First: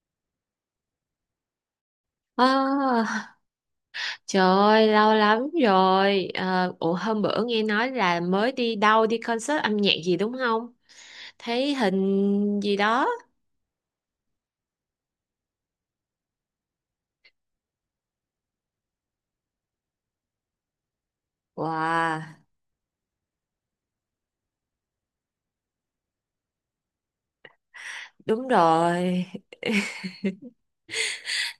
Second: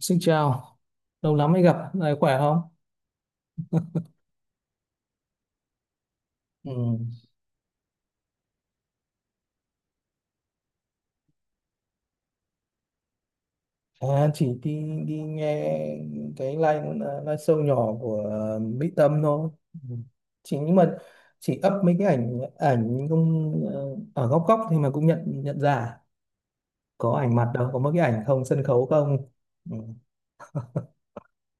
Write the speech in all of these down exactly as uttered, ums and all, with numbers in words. Xin chào, lâu lắm mới gặp, này khỏe À, không? trời ơi lâu lắm rồi. Ờ, Ủa, Ừ. hôm bữa nghe nói là mới đi đâu, đi concert âm nhạc gì đúng không? Thấy hình gì đó. À, chỉ đi đi nghe cái live live show nhỏ của ờ, Mỹ Tâm thôi. Ừ. Chỉ nhưng mà chỉ up mấy cái ảnh Wow, ảnh không ờ, ở góc góc thì mà cũng nhận nhận ra có ảnh mặt đâu, có mấy cái ảnh không đúng sân khấu không. rồi. Ừ.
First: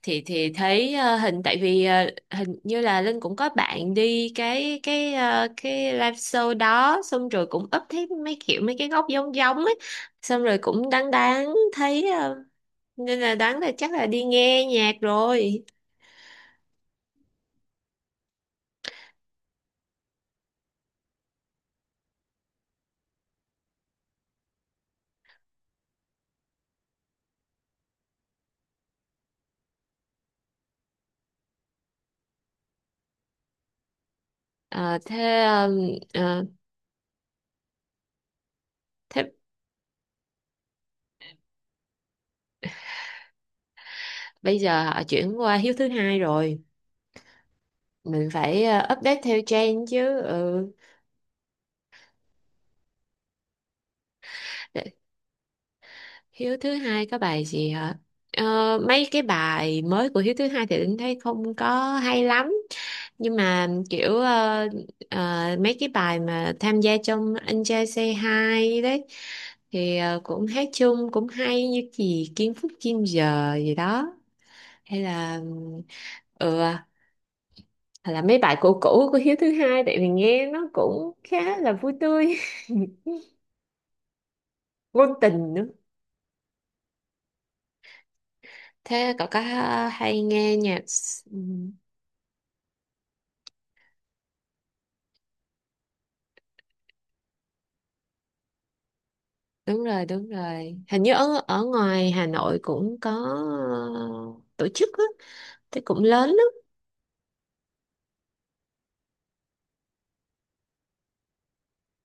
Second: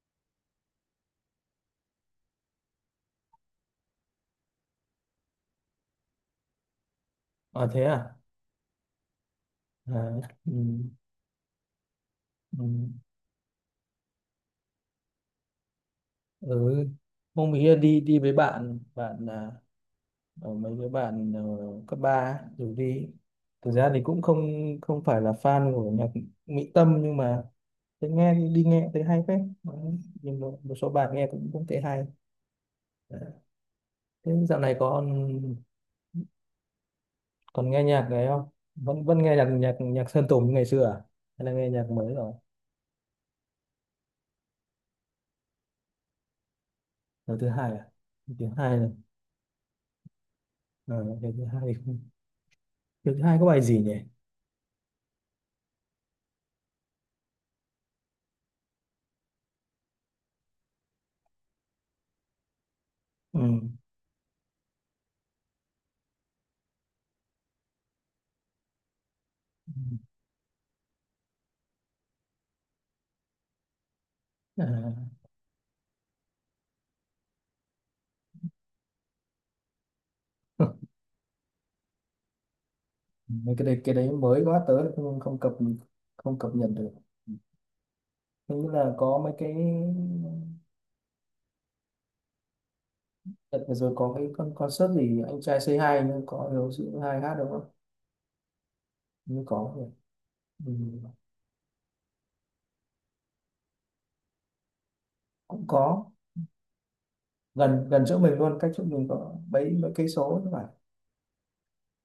Thì thì thấy ờ, hình, tại vì ờ, hình như là Linh cũng có bạn đi cái cái ờ, cái live show đó, xong rồi cũng À thế up thấy à? mấy kiểu mấy cái góc giống giống ấy. À. Xong ừ. rồi cũng đáng đáng thấy ờ, Ừ. nên là đáng là chắc là đi nghe nhạc rồi. Ừ. Hôm ấy đi đi với bạn bạn à? Ờ, mấy đứa bạn ờ, cấp ba rủ đi, thực ra thì cũng không không phải là fan của nhạc Mỹ Tâm, nhưng mà thế nghe thì đi nghe thấy hay phết. Đấy, nhưng một, một số bài nghe cũng cũng thấy hay. Đấy. Thế dạo này Ờ, còn thế còn nghe nhạc đấy không, vẫn vẫn Thế nghe nhạc nhạc nhạc Sơn Tùng như ngày xưa à, hay là nghe nhạc mới rồi? bây giờ họ chuyển qua hiếu thứ hai rồi, Lần thứ hai à? mình Lần thứ phải hai ờ, này update theo trend chứ. Ừ. ờ, lần thứ hai thì không, lần thứ hai có bài gì nhỉ? Để- Hiếu thứ hai có bài gì hả? Ờ, Mấy cái bài mới của Hiếu thứ hai thì Linh thấy không có hay lắm, nhưng Ừ. mà kiểu ờ, ờ, mấy cái bài mà tham gia trong Anh trai Say Hi đấy, Ừ. thì ờ, cũng hát chung cũng hay, như gì Kim Phúc Kim Giờ gì đó, hay À. là ừ, hoặc là mấy bài cũ cũ của Hiếu thứ hai, tại vì nghe nó cũng khá là vui tươi. Mấy cái đấy cái đấy mới quá tớ Ngôn không không cập, tình nữa. không cập nhật được. Ừ. Thế như là Thế có cậu mấy có cái hay nghe nhạc s- ừ, đợt vừa rồi có cái con concert gì anh trai Say hai nhưng có hiếu sĩ hai hát đúng không? Như có đúng rồi. rồi, đúng Ừ. rồi, hình như ở ở ngoài Hà Nội cũng có ờ, tổ chức á, Cũng thế cũng có lớn lắm. gần gần chỗ mình luôn, cách chỗ mình có mấy mấy cây số các bạn,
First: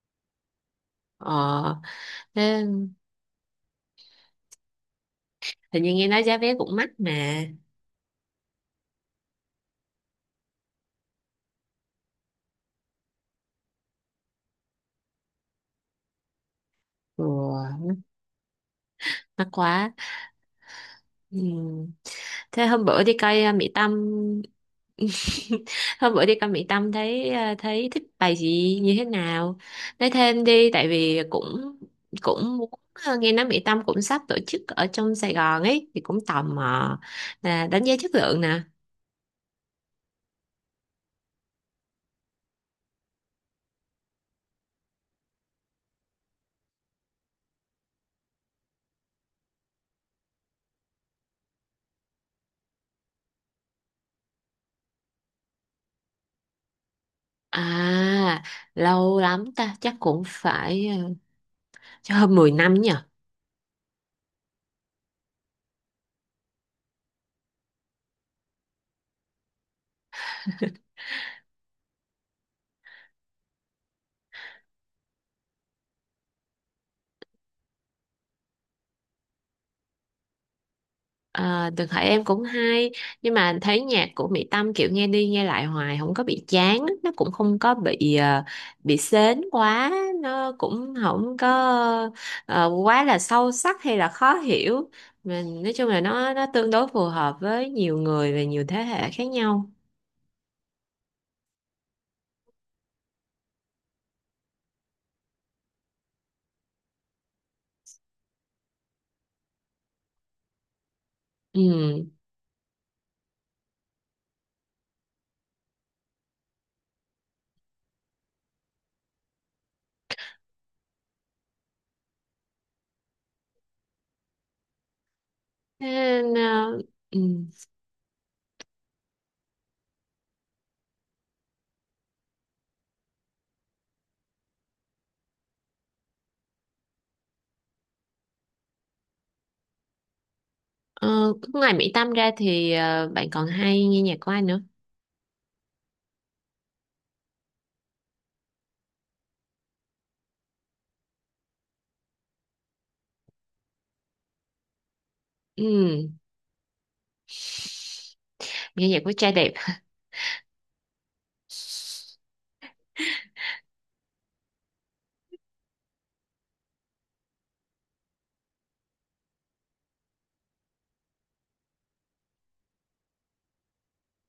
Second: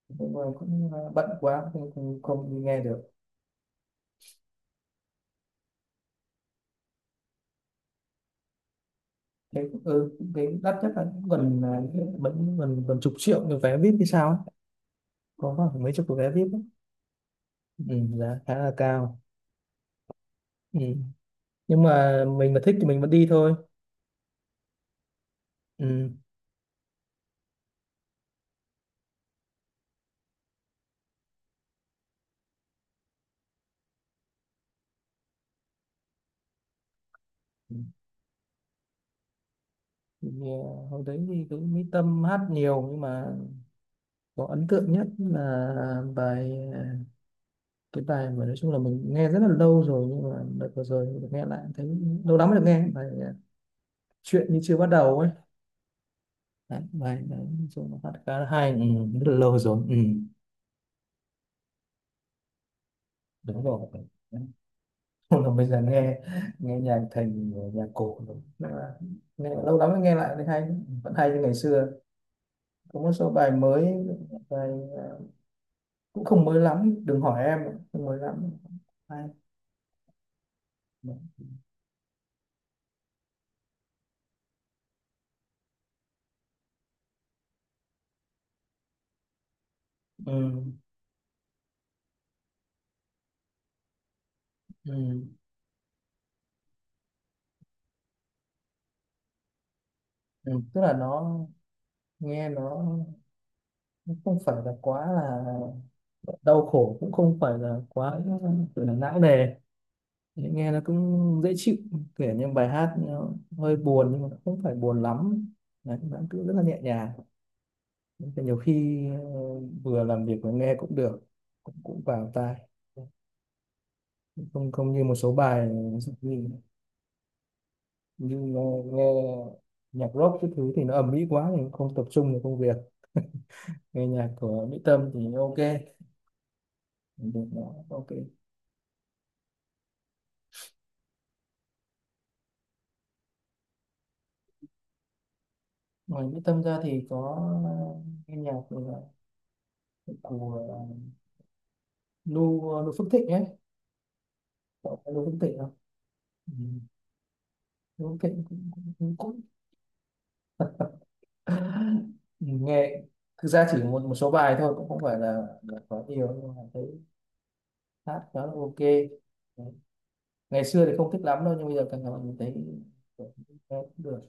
nhưng mà cũng ờ, bận quá ờ không, không, không đi Thế, nghe được. hình như nghe nói giá vé cũng mắc mà. Thế cũng- ừ, cái đắt nhất là cũng gần ờ, vẫn gần gần chục triệu cái vé vê i pê thì sao ấy. Có khoảng mấy chục cái vé vê i pê ấy. ừ, Ừ, giá khá là cao. Mắc quá. Ừ. Nhưng Ừ. mà mình mà Thế thích hôm thì mình bữa vẫn đi đi coi uh, thôi. Mỹ Tâm. Ừ. Hôm bữa đi con Mỹ Tâm thấy ờ, thấy thích bài gì, như thế nào? Nói thêm đi, tại vì cũng cũng muốn, ờ, nghe nói Mỹ Tâm cũng sắp tổ chức ở trong Sài Gòn ấy, thì cũng tò mò là đánh giá chất lượng nè. Thì, à, hồi đấy thì cũng Mỹ Tâm hát nhiều nhưng mà có ấn tượng nhất là bài ờ, cái bài mà nói chung là mình nghe rất là lâu rồi nhưng mà đợt vừa rồi được nghe lại thấy lâu lắm mới được nghe bài à, chuyện như chưa bắt đầu ấy. Đấy, bài đấy nói chung là hát khá À, là hay. Ừ, lâu rất là lắm lâu ta, rồi. chắc Ừ, cũng phải ờ, cho hơn mười năm nhỉ. đúng rồi. Không là bây giờ nghe nghe nhạc thành nhạc cổ rồi. Nên là nghe lâu lắm mới nghe lại thấy hay, vẫn hay như ngày xưa. Có một số bài mới, bài ờ, cũng không mới lắm đừng hỏi em, không mới lắm. Ai? Ừ, À, Đường Hải em cũng hay, nhưng mà thấy nhạc của Mỹ Tâm kiểu nghe đi nghe lại hoài không có bị chán, nó cũng không có bị ờ, bị sến quá, nó cũng không có ờ, quá là sâu sắc hay là khó hiểu. ừ, Mình nói chung là nó nó tương đối phù hợp với nhiều người và nhiều thế hệ khác nhau. ừ. Tức là nó nghe nó nó không phải là quá là đau khổ, cũng không phải là quá gọi là não nề, nghe nó cũng dễ Ừ. chịu. Kể như bài hát nó hơi buồn nhưng mà nó không phải buồn lắm. Đấy, nó cứ rất là nhẹ nhàng. Thế nhiều khi ờ, vừa làm việc vừa nghe cũng được, cũng, cũng vào tai, không không như một số bài, Thế, ờ, ừ. nhưng nghe, nghe nhạc rock cái thứ thì nó ầm ĩ quá thì không tập trung vào công việc, nghe nhạc của Mỹ Tâm thì ok được, nó ok. Ờ, Ngoài Mỹ Tâm ra thì ờ, bạn còn hay nghe nhạc của ai nữa? Ngoài Mỹ Tâm ra thì có nghe nhạc của của Nu Nu Phước Thịnh ấy. Cậu có Nu Phước Thịnh không? Ừ. Ừ. Nu Phước Thịnh cũng, Nghe cũng, nhạc của cũng trai cũng đẹp. nghe thực ra chỉ một một số bài thôi, cũng không phải là, là có nhiều nhưng mà thấy hát khá là ok. Đấy. Ngày xưa thì không thích lắm đâu nhưng bây giờ càng ngày mình thấy nghe cũng được.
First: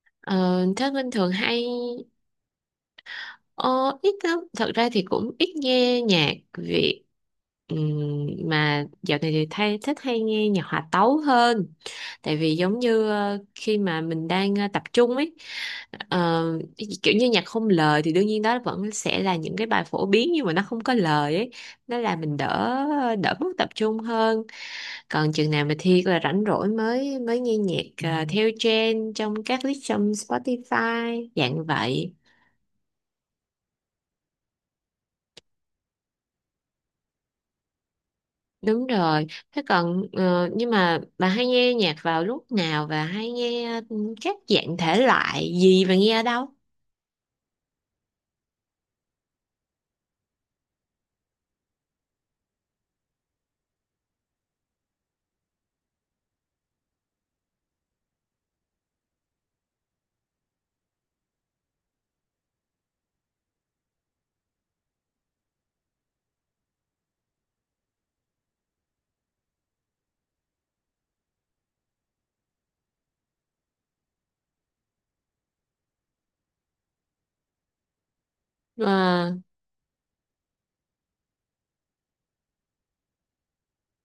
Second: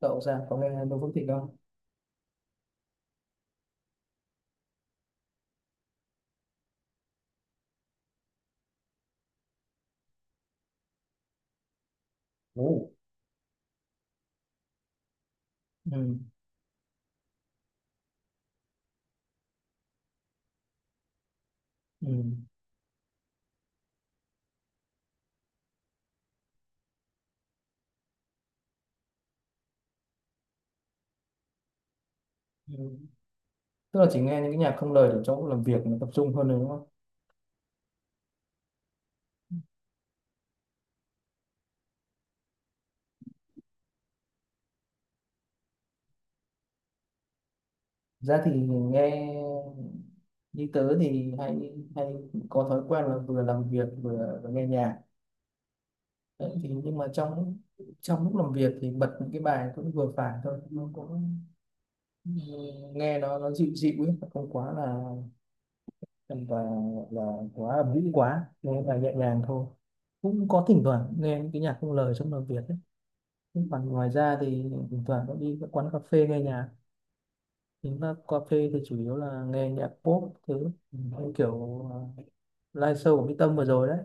Cậu ra có Ờ, nghe Thế Đỗ Phước Linh Thịnh thường không? hay ờ, ít lắm, thật ra thì cũng ít nghe nhạc Việt. Ừm, mà dạo này thì thay thích hay nghe nhạc hòa tấu hơn, tại vì giống Ồ. như ờ, khi mà mình đang ờ, tập trung ấy. Ừ. ờ, Kiểu như nhạc không lời thì đương nhiên đó vẫn sẽ là những cái bài phổ biến, nhưng mà nó không có lời ấy, nó là Ừ. mình đỡ đỡ mất tập trung hơn. Còn chừng nào mà Thi là rảnh rỗi mới mới nghe nhạc, ờ, theo trend trong các list trong Spotify dạng vậy. Ừ. Tức là chỉ nghe những cái nhạc không lời để trong lúc làm việc nó tập trung hơn rồi đúng không? Đúng rồi. Thế còn, ờ, nhưng mà bà hay nghe nhạc vào lúc nào, và hay nghe ừ, các dạng thể loại gì, và nghe ở đâu? Ra thì nghe như tớ thì hay hay có thói quen là vừa làm việc vừa, vừa nghe nhạc. Đấy, thì nhưng mà trong trong lúc làm việc thì bật những cái bài cũng vừa phải thôi, nó cũng ừ, nghe nó nó dịu dịu ấy, không quá là và là quá ầm ĩ, quá nghe bài nhẹ nhàng thôi, cũng có thỉnh thoảng nghe những cái nhạc không lời trong làm việc ấy. Nhưng còn ngoài ra thì thỉnh thoảng cũng đi các quán cà phê nghe nhạc, những các cà phê thì chủ yếu Ờ, là nghe nhạc pop thứ. Ừ, như kiểu ờ, live show của Mỹ Tâm vừa rồi đấy,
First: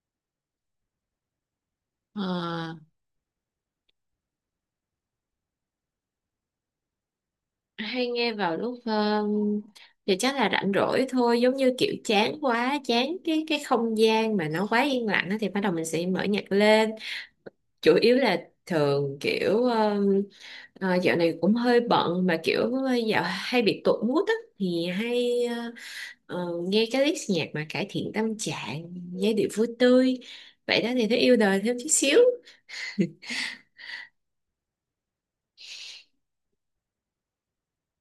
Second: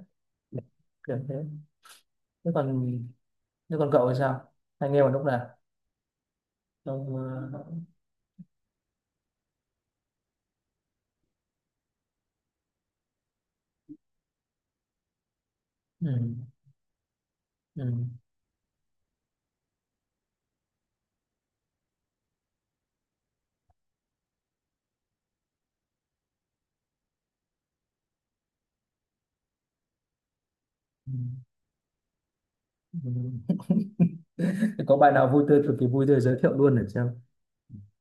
kiểu thế. Thế ờ. còn thế còn cậu thì sao, hay nghe vào lúc nào, trong ờ, Hay nghe vào lúc um, thì chắc là rảnh rỗi thôi, giống như kiểu chán quá chán cái cái không gian mà nó quá yên lặng á, thì bắt đầu mình sẽ ừ, mở nhạc lên. ừ, Chủ yếu là thường kiểu um, ờ, dạo này cũng hơi bận, mà kiểu dạo hay bị tụt mood á thì hay ờ, ờ, nghe cái list nhạc mà cải thiện tâm trạng, giai điệu vui tươi vậy đó, thì ừ, thấy yêu đời thêm chút xíu. ừ, Có bài nào vui tươi cực kỳ vui tươi giới thiệu luôn để xem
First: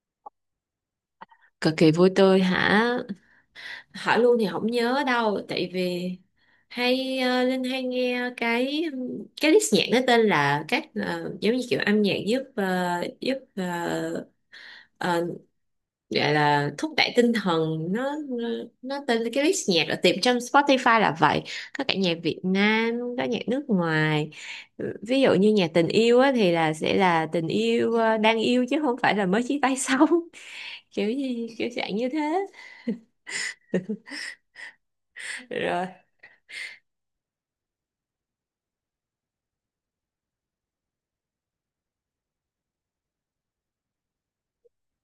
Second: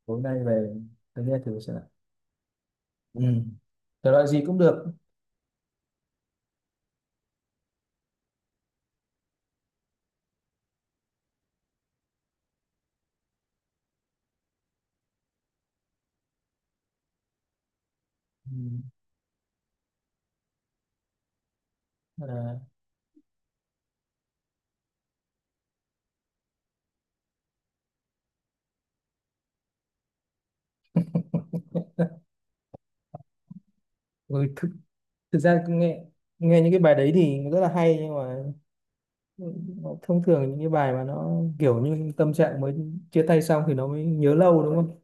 tối nay về tôi nghe thử Cực xem nào. kỳ vui tươi hả? Ừ. Thể Hỏi loại luôn gì thì cũng không được. nhớ đâu, tại vì hay, ờ, Linh hay nghe cái cái list nhạc, nó tên là các, ờ, giống như kiểu âm nhạc giúp, ờ, giúp ờ, ờ, gọi là thúc đẩy tinh thần, nó nó Ừ. nó tên là cái list nhạc ở tìm trong Spotify là vậy. Có cả nhạc Việt À, Nam, có nhạc nước ngoài. Ừ, ví dụ như nhạc tình yêu á, thì là sẽ là tình yêu, ờ, đang yêu, chứ không phải là mới chia tay xong. Kiểu gì kiểu dạng như thế. ừ, thực, thực ra cứ Rồi, nghe nghe những cái bài đấy thì rất là hay nhưng mà. Ừ, thông thường những cái bài mà nó kiểu như tâm trạng mới chia tay xong thì nó mới nhớ lâu đúng không,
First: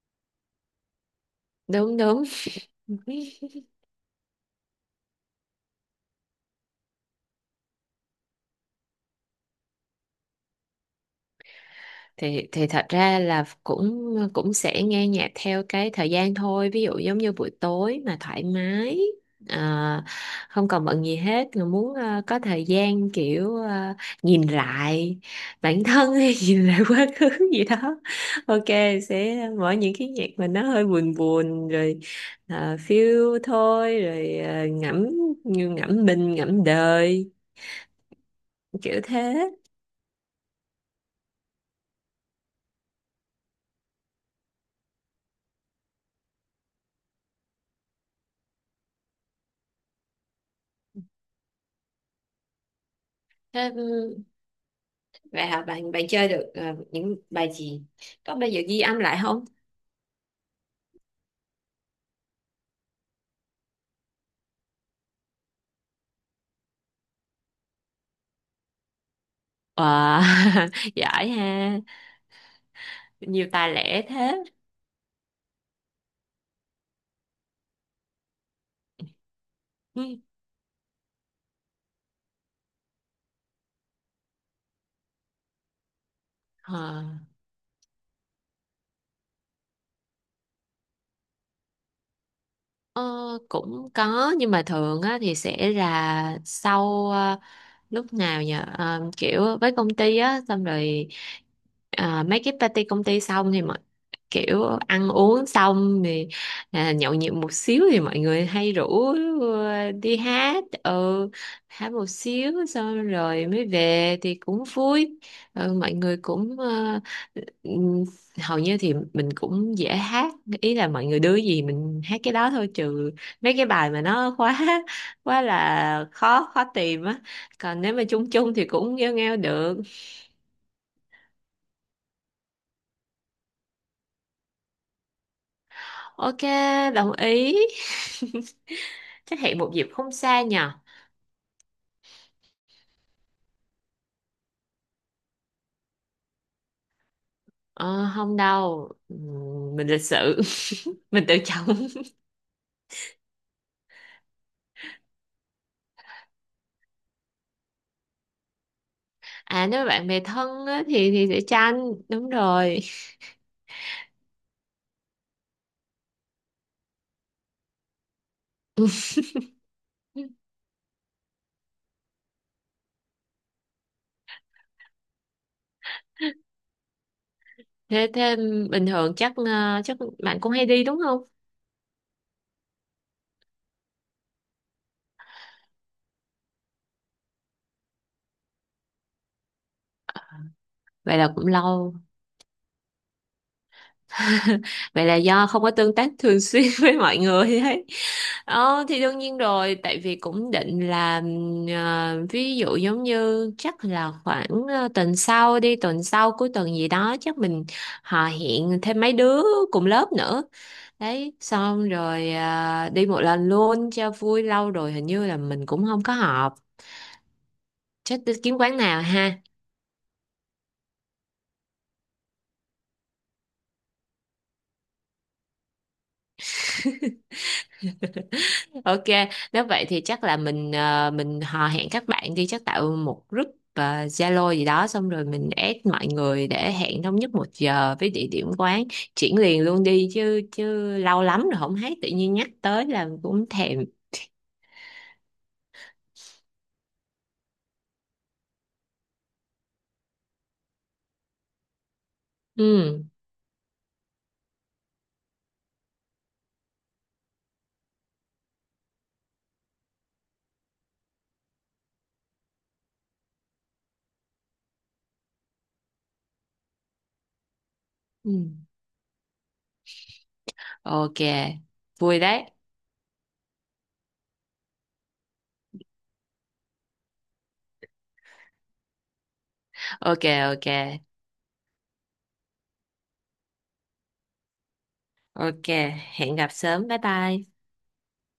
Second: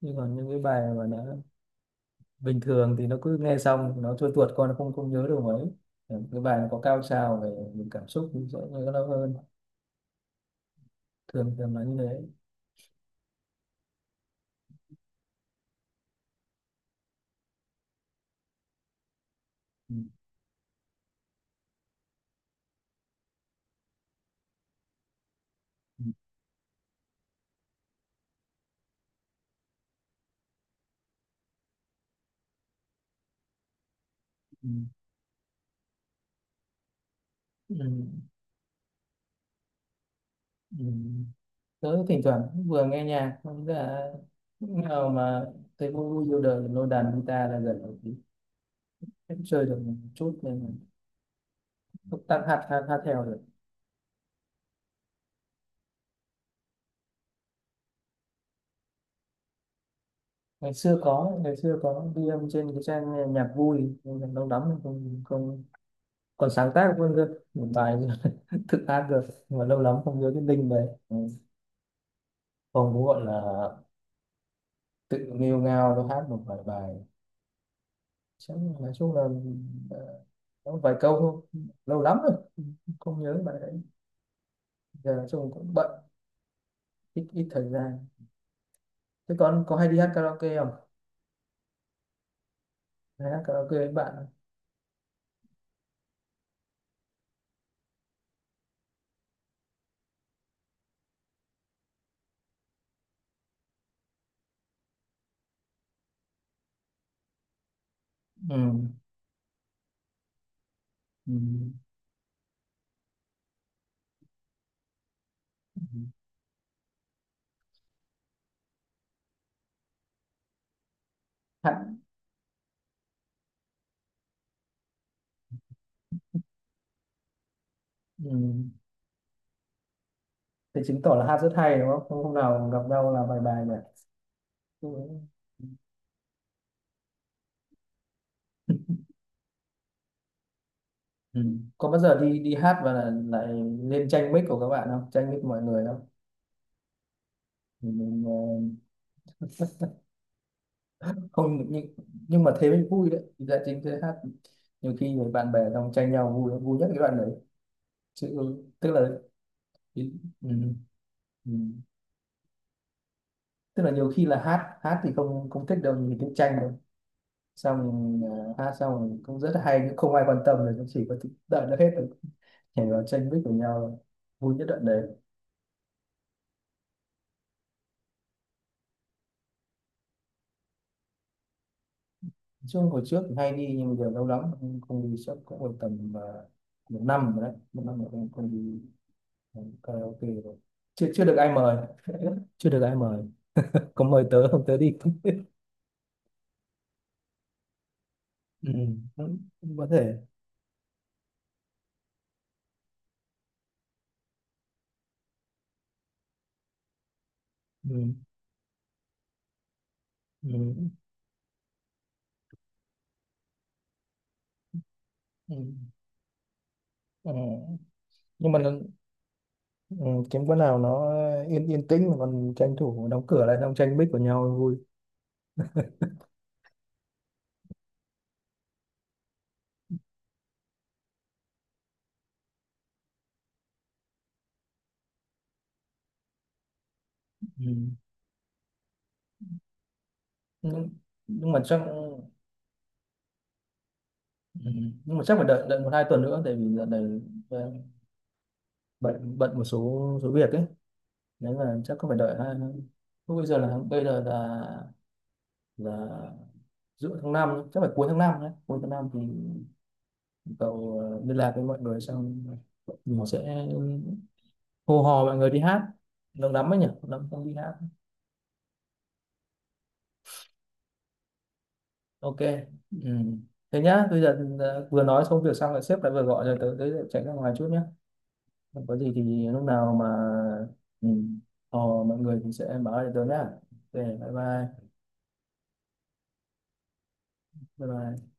nhưng còn những cái bài mà nó đúng đúng. bình thường thì nó cứ nghe xong nó trôi tuột qua nó không không nhớ được mấy. Ừ, cái bài nó có cao trào về những cảm xúc thì sẽ nhớ lâu hơn, thường thường là như thế. Thì thì thật ra là cũng cũng sẽ nghe nhạc theo cái thời gian thôi, ví dụ giống như buổi tối mà thoải mái, Ừ. à, không còn bận gì hết mà muốn, à, có thời gian kiểu, à, nhìn lại bản Ừ. thân hay nhìn lại quá khứ gì đó. Ok, sẽ mở những cái nhạc mà nó hơi buồn buồn rồi, à, phiêu thôi rồi, à, Ừ. ngẫm, như ngẫm mình ngẫm đời Ừ. Ừ. kiểu thế. Ừ. Tớ thỉnh thoảng cũng vừa nghe nhạc, không là lúc nào mà thấy vui vui vô đời lôi đàn guitar là gần một tí. Em chơi được một chút nên là túc tắc hát hát hát theo được. Thế, vậy hả? Bạn bạn chơi được ờ, những bài gì? Có bao giờ ghi âm lại không? Ngày xưa có ngày xưa có ghi âm trên cái trang nghe nhạc vui nhưng mà lâu lắm rồi không không, còn sáng tác luôn cơ một bài thức hát được nhưng mà lâu lắm không Wow, nhớ cái đinh đấy. Ừ. giỏi ha, Không cũng gọi là nhiều tài lẻ thế. tự nghêu ngao nó hát một vài bài, chắc là- nói chung là Ừ. ờ, có vài câu thôi, lâu lắm rồi không nhớ bài đấy, giờ nói chung cũng bận, Ờ, ít ít thời gian. Thế con có hay đi hát karaoke không, hay ờ, hát karaoke với Cũng bạn không? có, nhưng mà thường á, thì sẽ là sau, ờ, lúc nào nhờ, Ờ, kiểu với công ty á, xong rồi ờ, mấy cái party công ty xong, thì mọi kiểu ăn uống xong thì, à, nhậu nhẹt một xíu, thì mọi người Ừ. hay rủ ờ, đi hát. Ừ, Ừ. hát một xíu xong rồi mới về thì cũng vui. Ừ, mọi người cũng ờ, ừm, hầu như thì mình cũng dễ hát, ý là mọi người đưa gì Hát. mình hát cái đó thôi, trừ mấy cái bài mà nó quá quá là khó, khó tìm á. Còn nếu mà Ừ. chung chung thì cũng nghêu nghêu được. Thì chứng tỏ là hát rất hay đúng không? Không, hôm nào gặp nhau là bài bài nhỉ? Ừ. Ok, đồng ý. Chắc hẹn một dịp không xa nhờ. Ừ. Có bao giờ đi đi hát và là, lại lên tranh mic của các bạn không? Tranh mic mọi người không? Ừ, ờ, mình, ờ, Không đâu. Ừm, mình lịch sự. Mình tự Không, trọng. nhưng nhưng mà thế mới vui đấy. Thì Là chính thế hát nhiều khi người bạn bè trong tranh nhau vui, vui nhất cái đoạn đấy. Chứ tức là À, nếu mà ừ, bạn bè ừ. thân á, thì thì sẽ tranh đúng rồi. Tức là nhiều khi là hát hát thì không không thích đâu nhìn cái tranh đâu. Xong ờ, hát xong cũng rất là hay nhưng không ai quan tâm rồi cũng chỉ có thích đợi nó hết rồi nhảy vào tranh vích của nhau, vui nhất đoạn đấy. thế thế bình thường chắc, ờ, chắc bạn cũng hay đi đúng không? Chung hồi trước thì hay đi nhưng bây giờ lâu lắm không, không đi chắc cũng còn tầm à, một năm rồi đấy, một năm rồi không, không đi à, karaoke rồi, chưa Vậy chưa là được cũng ai mời. lâu. Chưa được ai mời, có mời tớ không tớ đi. Vậy là do không có tương tác thường xuyên với mọi người ấy. Ừ, Ờ, thì đương cũng, nhiên cũng rồi, có tại thể. vì cũng định là, ừm, ờ, ví dụ giống như chắc là khoảng ờ, tuần sau đi, tuần sau cuối tuần gì đó chắc mình Ừ, họ hẹn thêm mấy đứa cùng lớp nữa. ừ, Đấy, xong rồi ờ, đi một lần luôn cho vui, lâu rồi hình như là ừ. mình cũng không có họp. Ừ. Chắc đi Nhưng kiếm mà quán nào ha. ừ, kiếm quán nào nó yên yên tĩnh mà còn tranh thủ đóng cửa lại xong tranh bích của nhau vui. Ok, nếu vậy thì chắc là mình ờ, mình hò hẹn các bạn đi, chắc tạo một group ờ, Zalo gì đó, xong rồi mình add mọi người để hẹn thống nhất một Ừ. giờ với địa điểm quán. Chuyển liền luôn đi chứ, chứ nhưng, lâu lắm nhưng rồi mà không chắc. thấy, tự nhiên nhắc tới là cũng thèm. Ừ. Nhưng mà chắc phải đợi đợi một hai tuần nữa tại vì dạo này ờ, bận bận một số số việc ấy, nên là chắc có phải đợi hai, Ừ. lúc bây giờ là bây giờ là là giữa tháng năm ấy, chắc phải cuối tháng năm đấy, cuối tháng năm thì cậu ờ, liên lạc với mọi người xong mình sẽ hô hò mọi người đi hát, lâu lắm ấy nhỉ, lâu lắm không đi hát. Ừ. Ok, vui Ok. đấy. Ừ. Thế nhá bây giờ ờ, vừa nói xong việc xong là sếp lại vừa gọi rồi, tới tới chạy ra ngoài chút nhá. Không có gì thì lúc nào mà Ok, ok. ừ, hò mọi người thì sẽ báo lại tớ nhá. Ok, bye bye. Ok, hẹn gặp sớm. Bye bye. Bye bye.